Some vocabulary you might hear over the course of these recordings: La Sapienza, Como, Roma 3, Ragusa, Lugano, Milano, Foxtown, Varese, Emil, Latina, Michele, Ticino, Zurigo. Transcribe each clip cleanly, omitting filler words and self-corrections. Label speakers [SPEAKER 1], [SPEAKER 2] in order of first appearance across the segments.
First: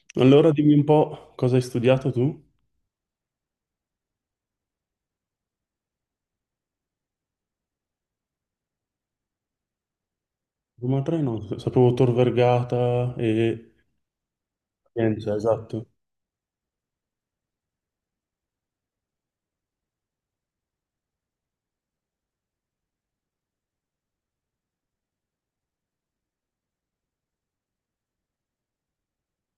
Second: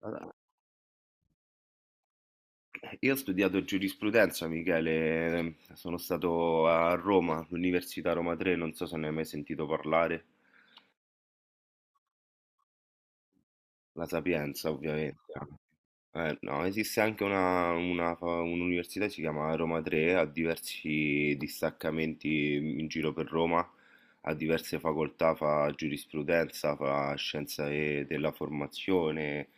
[SPEAKER 1] Allora,
[SPEAKER 2] Allora dimmi un po' cosa hai studiato tu?
[SPEAKER 1] io ho studiato giurisprudenza, Michele, sono stato a Roma, all'Università Roma 3, non so se ne hai mai sentito parlare.
[SPEAKER 2] Roma 3 no, sapevo Tor Vergata e
[SPEAKER 1] La Sapienza ovviamente.
[SPEAKER 2] Pienza, esatto.
[SPEAKER 1] No, esiste anche un'università, si chiama Roma 3, ha diversi distaccamenti in giro per Roma, ha diverse facoltà, fa giurisprudenza, fa scienza della formazione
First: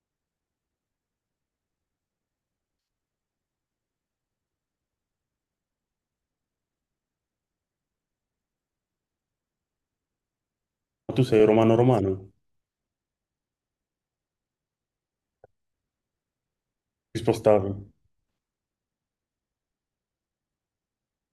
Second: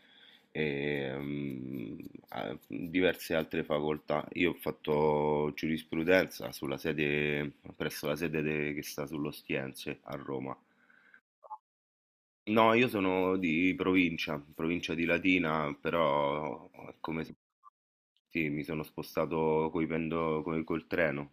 [SPEAKER 1] e ha diverse altre facoltà. Io ho fatto giurisprudenza sulla sede, presso la sede che sta sull'Ostiense a Roma.
[SPEAKER 2] Ma tu sei romano-romano,
[SPEAKER 1] No, io sono di provincia, provincia di Latina, però è
[SPEAKER 2] ti
[SPEAKER 1] come se
[SPEAKER 2] spostavi.
[SPEAKER 1] sì, mi sono spostato col treno.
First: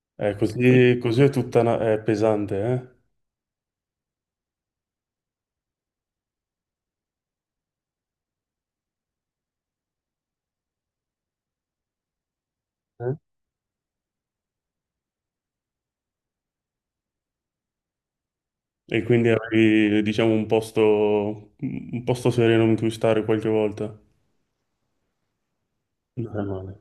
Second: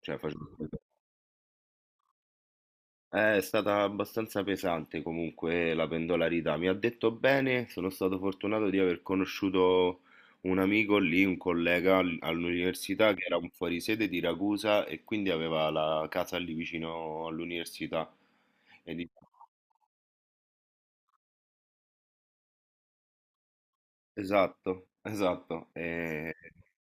[SPEAKER 1] Cioè, facevo-
[SPEAKER 2] Così, è tutta una- è pesante,
[SPEAKER 1] È stata abbastanza pesante comunque la pendolarità. Mi ha detto bene, sono stato fortunato di aver conosciuto un amico lì, un collega all'università che era un fuorisede di Ragusa e quindi aveva la casa lì vicino all'università. E
[SPEAKER 2] eh? E
[SPEAKER 1] dic-
[SPEAKER 2] quindi avevi, diciamo, un posto sereno in cui stare qualche volta.
[SPEAKER 1] Esatto, esatto. E.
[SPEAKER 2] Non è male.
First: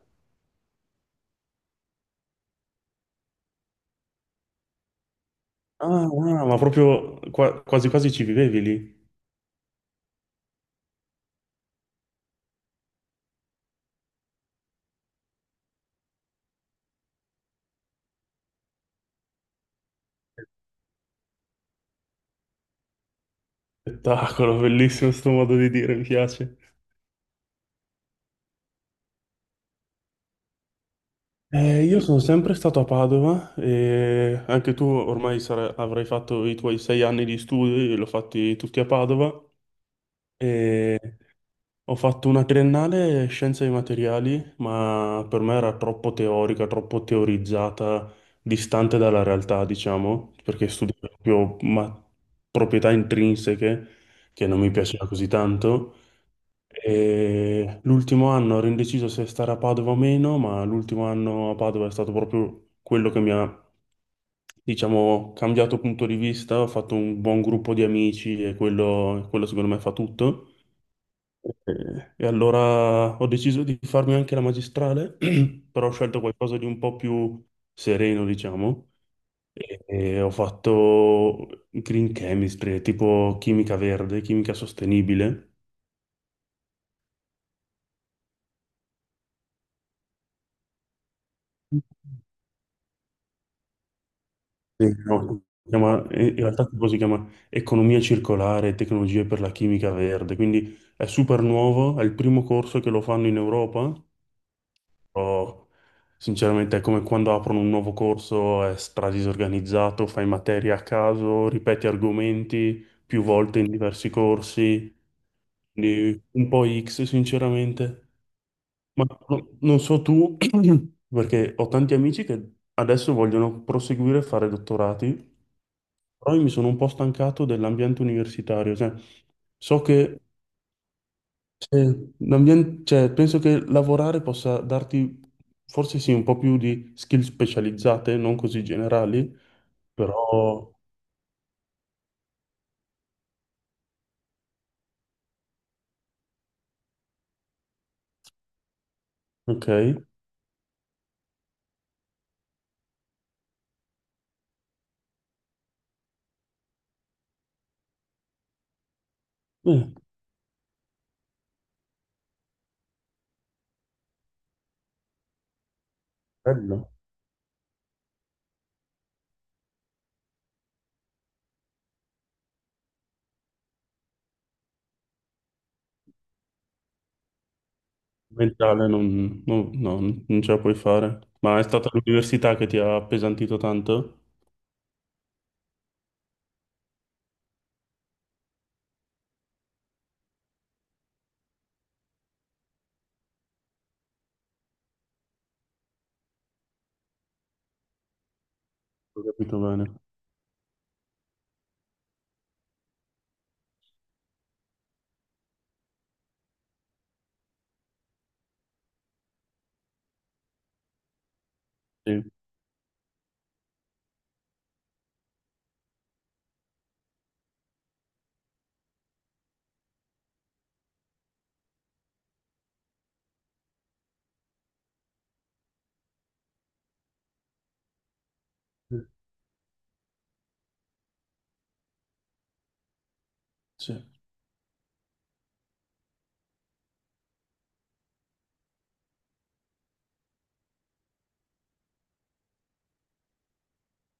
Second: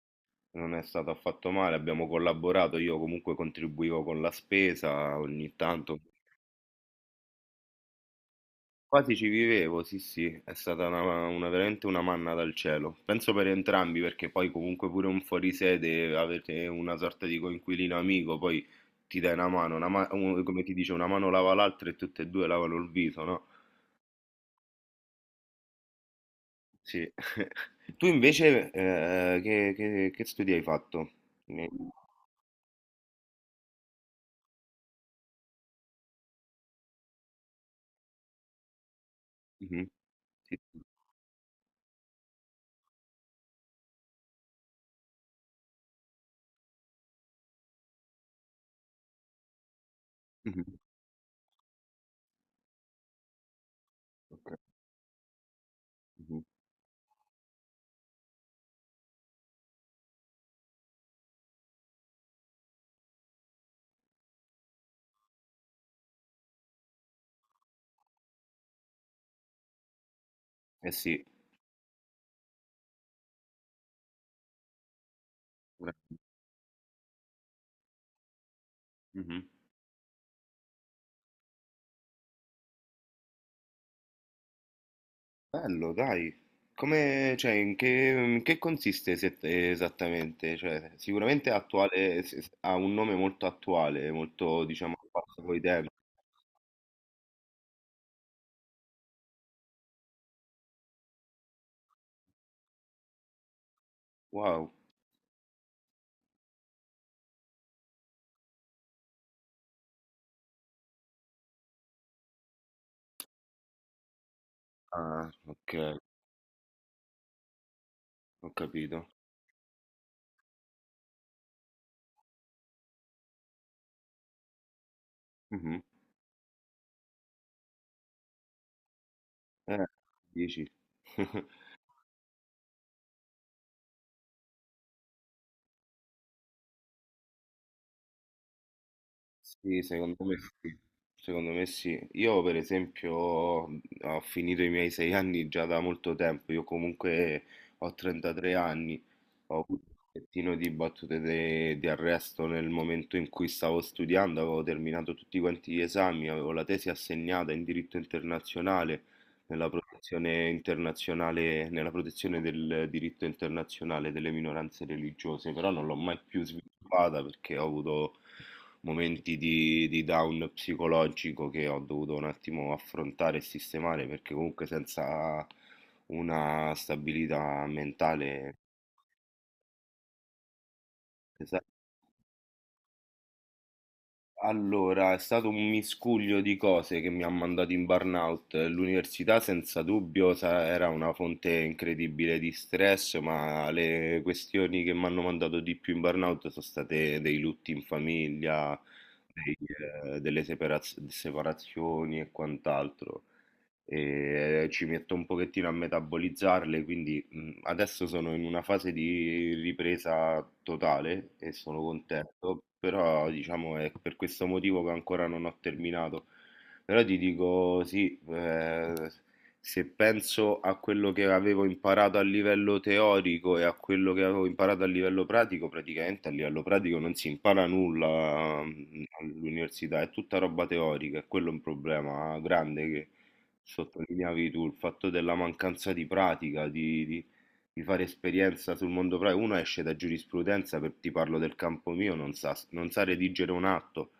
[SPEAKER 1] Non è stato affatto male, abbiamo collaborato, io comunque contribuivo con la spesa ogni tanto,
[SPEAKER 2] Ah, ah, ma proprio qua- quasi quasi ci vivevi lì.
[SPEAKER 1] quasi ci vivevo, sì, sì, è stata veramente una manna dal cielo. Penso per entrambi perché poi comunque pure un fuorisede, avete una sorta di coinquilino amico, poi ti dai una mano, come ti dice, una mano lava l'altra e tutte e due lavano il viso, no?
[SPEAKER 2] Spettacolo, bellissimo sto modo di dire, mi piace.
[SPEAKER 1] Sì. Tu invece che studi hai fatto? Mi-
[SPEAKER 2] Io sono sempre stato a Padova e anche tu ormai sarai- avrai fatto i tuoi sei anni di studi, l'ho fatti tutti a Padova
[SPEAKER 1] Mhm. Sì, sì.
[SPEAKER 2] e ho fatto una triennale scienze dei materiali, ma per me era troppo teorica, troppo teorizzata, distante dalla realtà, diciamo,
[SPEAKER 1] Mhm.
[SPEAKER 2] perché studiavo proprio ma- proprietà intrinseche che
[SPEAKER 1] Ok,
[SPEAKER 2] non mi piaceva così tanto.
[SPEAKER 1] mhm.
[SPEAKER 2] E l'ultimo anno ero indeciso se stare a Padova o meno, ma l'ultimo anno a Padova è stato proprio quello che mi ha, diciamo, cambiato punto di vista. Ho fatto un buon gruppo di amici e quello secondo me fa tutto.
[SPEAKER 1] Eh sì.
[SPEAKER 2] E allora ho deciso di farmi anche la magistrale, però ho
[SPEAKER 1] Bra-
[SPEAKER 2] scelto qualcosa di un po' più sereno, diciamo.
[SPEAKER 1] mhm.
[SPEAKER 2] E ho fatto green chemistry, tipo chimica verde, chimica sostenibile.
[SPEAKER 1] Bello, dai. Come, cioè, in che consiste esattamente? Cioè, sicuramente è attuale, ha un nome molto attuale, molto,
[SPEAKER 2] Sì.
[SPEAKER 1] diciamo, al passo
[SPEAKER 2] No,
[SPEAKER 1] coi
[SPEAKER 2] si
[SPEAKER 1] tempi.
[SPEAKER 2] chiama- in realtà tipo si chiama Economia circolare e tecnologie per la chimica verde, quindi è super nuovo, è il primo corso che lo fanno in Europa,
[SPEAKER 1] Wow.
[SPEAKER 2] però sinceramente è come quando aprono un nuovo corso, è stradisorganizzato, fai materia a caso, ripeti argomenti più volte in diversi corsi,
[SPEAKER 1] Ah, ok,
[SPEAKER 2] quindi un po' X sinceramente.
[SPEAKER 1] ho
[SPEAKER 2] Ma
[SPEAKER 1] capito.
[SPEAKER 2] no- non so tu, perché ho tanti amici che adesso vogliono proseguire a fare dottorati,
[SPEAKER 1] Mhm.
[SPEAKER 2] però io mi sono un po' stancato dell'ambiente universitario, cioè so
[SPEAKER 1] Eh,
[SPEAKER 2] che
[SPEAKER 1] dici.
[SPEAKER 2] se l'ambien- cioè, penso che lavorare possa darti forse sì un po' più di skill specializzate, non così generali,
[SPEAKER 1] Sì, secondo me
[SPEAKER 2] però
[SPEAKER 1] sì. Secondo me sì. Io per esempio ho finito i miei sei anni già da molto tempo, io comunque ho 33 anni, ho
[SPEAKER 2] ok.
[SPEAKER 1] avuto un pochettino di battute di arresto nel momento in cui stavo studiando, avevo terminato tutti quanti gli esami, avevo la tesi assegnata in diritto internazionale, nella protezione del diritto internazionale delle minoranze religiose, però non l'ho mai più
[SPEAKER 2] Bello,
[SPEAKER 1] sviluppata perché ho avuto momenti di down psicologico che ho dovuto un attimo affrontare e sistemare perché comunque senza una stabilità mentale.
[SPEAKER 2] mentale non, non- no, non ce la puoi fare, ma
[SPEAKER 1] Esa-
[SPEAKER 2] è stata l'università che ti ha appesantito tanto?
[SPEAKER 1] Allora, è stato un miscuglio di cose che mi ha mandato in burnout. L'università senza dubbio era una fonte incredibile di stress, ma le questioni che mi hanno mandato di più in burnout sono state dei lutti in famiglia,
[SPEAKER 2] Ho
[SPEAKER 1] dei,
[SPEAKER 2] capito bene.
[SPEAKER 1] delle separazioni e quant'altro. E ci metto un pochettino a metabolizzarle, quindi adesso sono in una fase di ripresa totale e sono
[SPEAKER 2] Sì,
[SPEAKER 1] contento, però diciamo è per questo motivo che ancora non ho terminato. Però ti dico sì, se penso a quello che avevo imparato a livello teorico e a quello che avevo imparato a livello pratico, praticamente a livello pratico non si impara nulla all'università, è tutta roba teorica, è quello un problema grande che
[SPEAKER 2] sì,
[SPEAKER 1] sottolineavi tu, il fatto della mancanza di pratica, di fare esperienza sul mondo pratico. Uno esce da giurisprudenza, per, ti parlo del campo mio, non sa, non sa redigere un atto,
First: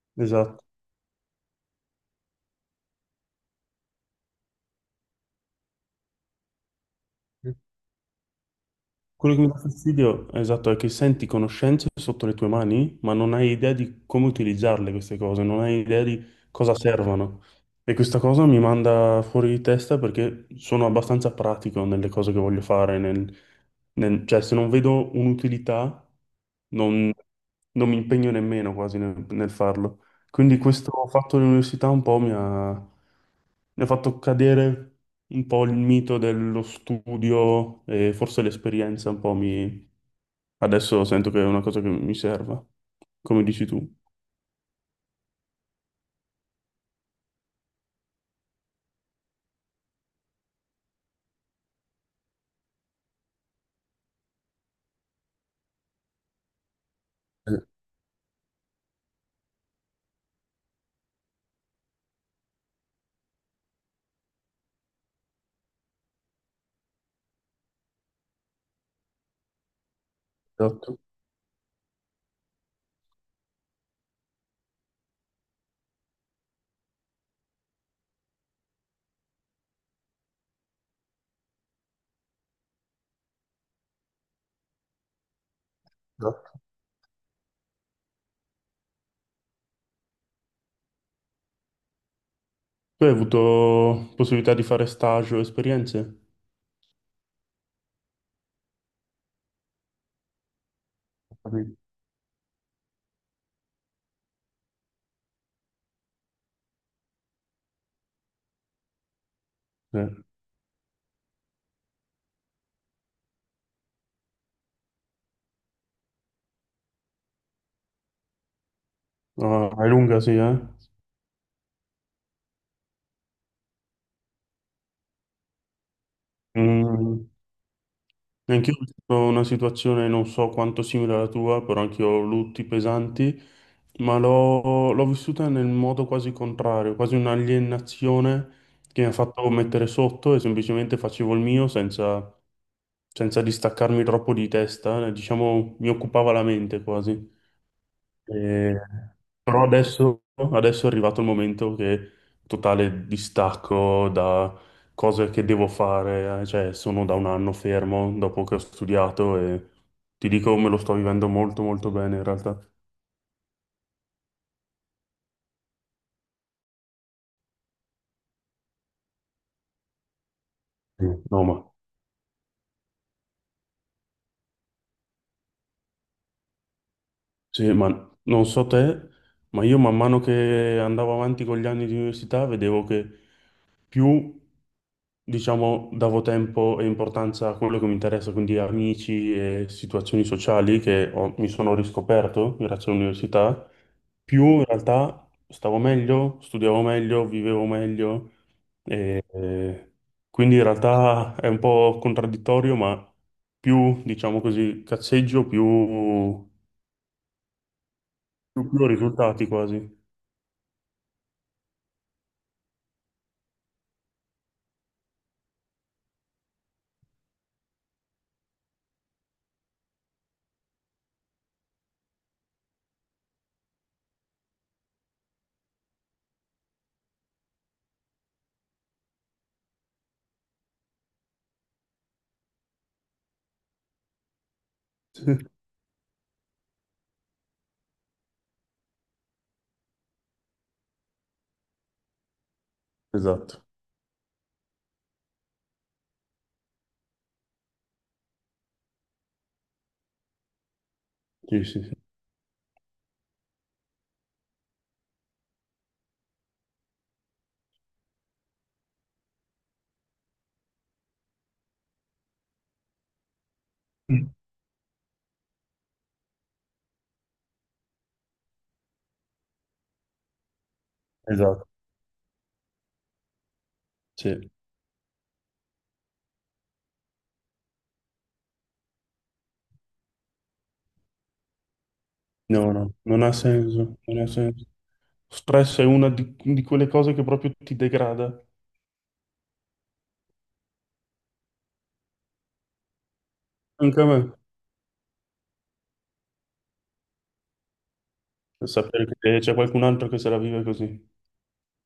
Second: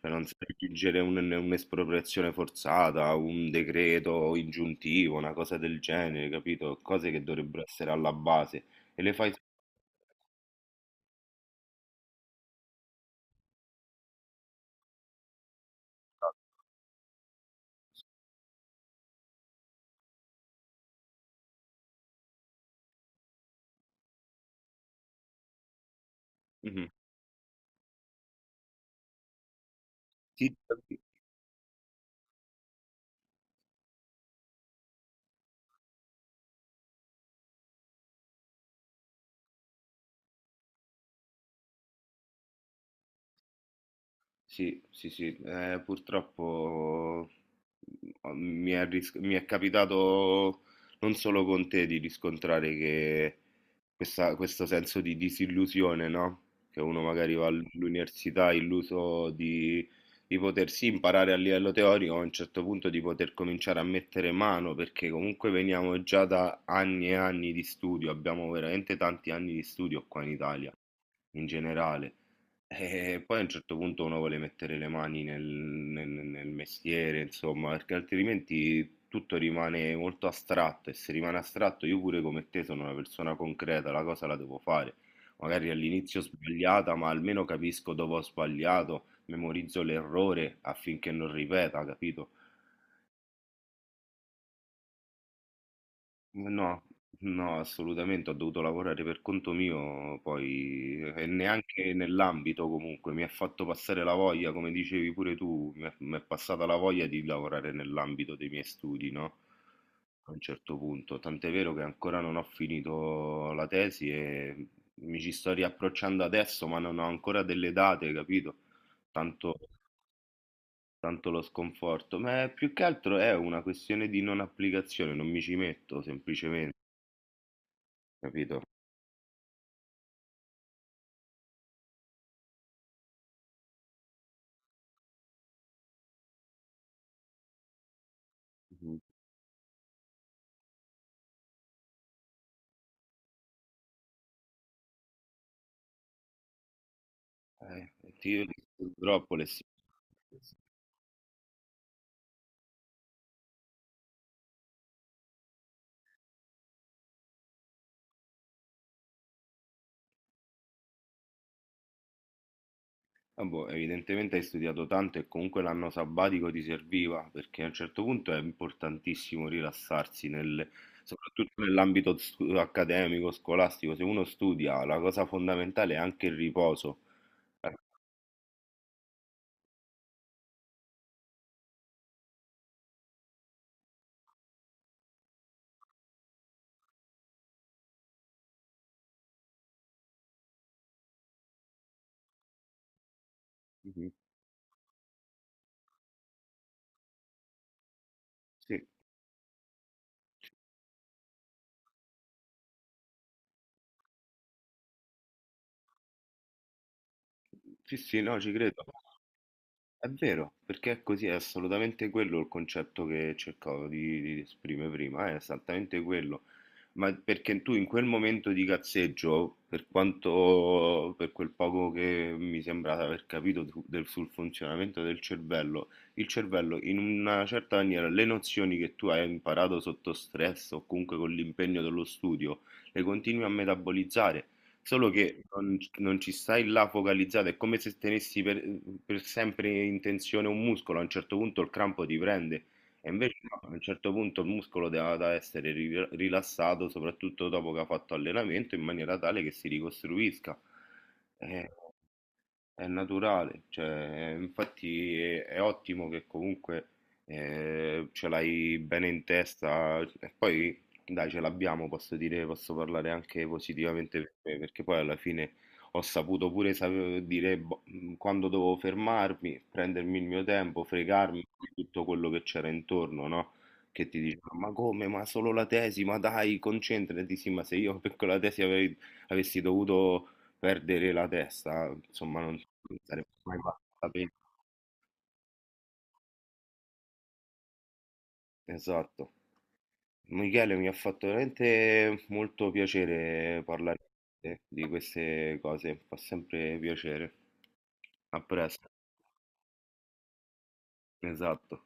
[SPEAKER 1] cioè non sa
[SPEAKER 2] esatto.
[SPEAKER 1] redigere un'espropriazione forzata, un decreto ingiuntivo, una cosa del genere, capito? Cose che dovrebbero essere alla base. E le fai.
[SPEAKER 2] Quello che mi dà fastidio, esatto, è che senti conoscenze sotto le tue mani, ma non hai idea di come utilizzarle queste cose, non hai idea di cosa servono. E questa cosa mi manda fuori di testa perché sono abbastanza pratico nelle cose che voglio fare, nel- nel- cioè se non vedo un'utilità
[SPEAKER 1] Mhm.
[SPEAKER 2] non, non mi impegno nemmeno quasi nel farlo.
[SPEAKER 1] Sì,
[SPEAKER 2] Quindi questo fatto dell'università un po' mi ha fatto cadere un po' il mito dello studio e forse l'esperienza un po' mi... Adesso sento che è una cosa che mi serva, come dici tu.
[SPEAKER 1] sì, sì, sì, purtroppo mi è capitato non solo con te di riscontrare che questo senso di disillusione, no? Che uno magari va
[SPEAKER 2] Eh,
[SPEAKER 1] all'università illuso di potersi imparare a livello teorico, a un certo punto di poter cominciare a mettere mano, perché comunque veniamo già da anni e anni di studio, abbiamo veramente tanti anni di studio qua in Italia
[SPEAKER 2] Esatto,
[SPEAKER 1] in generale. E poi a un certo punto uno vuole mettere le mani nel mestiere, insomma, perché altrimenti tutto rimane molto astratto e se rimane astratto io pure come te sono una persona concreta, la cosa la devo fare. Magari all'inizio
[SPEAKER 2] esatto.
[SPEAKER 1] sbagliata, ma almeno capisco dove ho sbagliato, memorizzo l'errore affinché non ripeta, capito?
[SPEAKER 2] Tu hai avuto possibilità di fare stage o esperienze?
[SPEAKER 1] No, no, assolutamente, ho dovuto lavorare per conto mio, poi e
[SPEAKER 2] Ho capito.
[SPEAKER 1] neanche nell'ambito comunque, mi ha fatto passare la voglia, come dicevi pure tu, mi è passata la voglia di lavorare nell'ambito dei miei studi, no?
[SPEAKER 2] Sì.
[SPEAKER 1] A un certo punto, tant'è vero che ancora non ho finito la tesi e mi ci sto riapprocciando adesso, ma non ho ancora delle date, capito? Tanto,
[SPEAKER 2] Ah, è lunga, sì, eh?
[SPEAKER 1] tanto lo sconforto, ma più che altro è una questione di non applicazione, non mi ci metto semplicemente.
[SPEAKER 2] Mm.
[SPEAKER 1] Capito?
[SPEAKER 2] Anch'io ho vissuto una situazione non so quanto simile alla tua, però anch'io ho lutti pesanti, ma l'ho vissuta nel modo quasi contrario, quasi un'alienazione
[SPEAKER 1] Mh-mh.
[SPEAKER 2] che mi ha fatto mettere sotto e semplicemente facevo il mio senza, senza distaccarmi troppo di testa, diciamo mi occupava la mente quasi.
[SPEAKER 1] Eh, ti Io
[SPEAKER 2] Eh,
[SPEAKER 1] purtroppo le s.
[SPEAKER 2] però adesso, adesso è arrivato il momento che totale distacco da cose che devo fare, cioè sono da un anno fermo dopo che ho studiato e ti dico me lo sto vivendo molto molto bene in realtà.
[SPEAKER 1] Ah, boh, evidentemente hai studiato tanto e comunque l'anno sabbatico ti serviva, perché a un certo punto è importantissimo rilassarsi nel
[SPEAKER 2] Mm. No, ma,
[SPEAKER 1] soprattutto nell'ambito stu accademico, scolastico. Se uno studia, la cosa fondamentale è anche il riposo.
[SPEAKER 2] sì,
[SPEAKER 1] Eh,
[SPEAKER 2] ma non so te, ma io man mano che andavo avanti con gli anni di università vedevo che più, diciamo, davo tempo e importanza a quello che mi interessa, quindi amici e situazioni sociali che ho- mi sono riscoperto grazie all'università,
[SPEAKER 1] mh-mh.
[SPEAKER 2] più in realtà stavo meglio, studiavo meglio, vivevo meglio,
[SPEAKER 1] Sì,
[SPEAKER 2] e quindi in realtà è un po' contraddittorio, ma più, diciamo così, cazzeggio,
[SPEAKER 1] sì, sì, no, ci credo.
[SPEAKER 2] più risultati quasi.
[SPEAKER 1] È vero, perché è così, è assolutamente quello il concetto che cercavo di esprimere prima, è esattamente quello. Ma perché tu in quel momento di cazzeggio, per quanto, per quel poco che mi sembra di aver capito sul funzionamento del cervello, il cervello in una certa maniera le nozioni che tu hai imparato sotto stress o comunque con l'impegno dello studio, le continui a metabolizzare. Solo che non ci stai là focalizzato, è come se tenessi per sempre in tensione un muscolo, a un certo punto il crampo ti prende e invece no,
[SPEAKER 2] Esatto,
[SPEAKER 1] a un certo punto il muscolo deve da essere ri rilassato, soprattutto dopo che ha fatto allenamento, in maniera tale che si ricostruisca.
[SPEAKER 2] sì,
[SPEAKER 1] Eh
[SPEAKER 2] sì, sì.
[SPEAKER 1] è naturale, cioè, infatti è ottimo che comunque ce l'hai bene in testa e poi dai, ce l'abbiamo, posso dire, posso parlare anche positivamente
[SPEAKER 2] Mm.
[SPEAKER 1] per me, perché poi alla fine ho saputo pure dire boh, quando dovevo fermarmi, prendermi il mio tempo, fregarmi
[SPEAKER 2] Esatto,
[SPEAKER 1] di tutto quello che c'era intorno, no? Che ti
[SPEAKER 2] sì.
[SPEAKER 1] dicevano, ma come, ma solo la tesi, ma dai, concentrati, sì, ma se io per quella tesi avessi dovuto perdere la testa, insomma,
[SPEAKER 2] No, no,
[SPEAKER 1] non
[SPEAKER 2] non
[SPEAKER 1] sarebbe
[SPEAKER 2] ha
[SPEAKER 1] mai valsa
[SPEAKER 2] senso,
[SPEAKER 1] la
[SPEAKER 2] non ha
[SPEAKER 1] pena.
[SPEAKER 2] senso. Stress è una di quelle cose che proprio ti degrada.
[SPEAKER 1] Esatto. Michele, mi ha fatto veramente molto piacere parlare
[SPEAKER 2] Anche a
[SPEAKER 1] con
[SPEAKER 2] me.
[SPEAKER 1] te di queste cose, fa sempre piacere. A
[SPEAKER 2] E
[SPEAKER 1] presto.
[SPEAKER 2] sapere che c'è qualcun altro che se la vive così.
[SPEAKER 1] Esatto.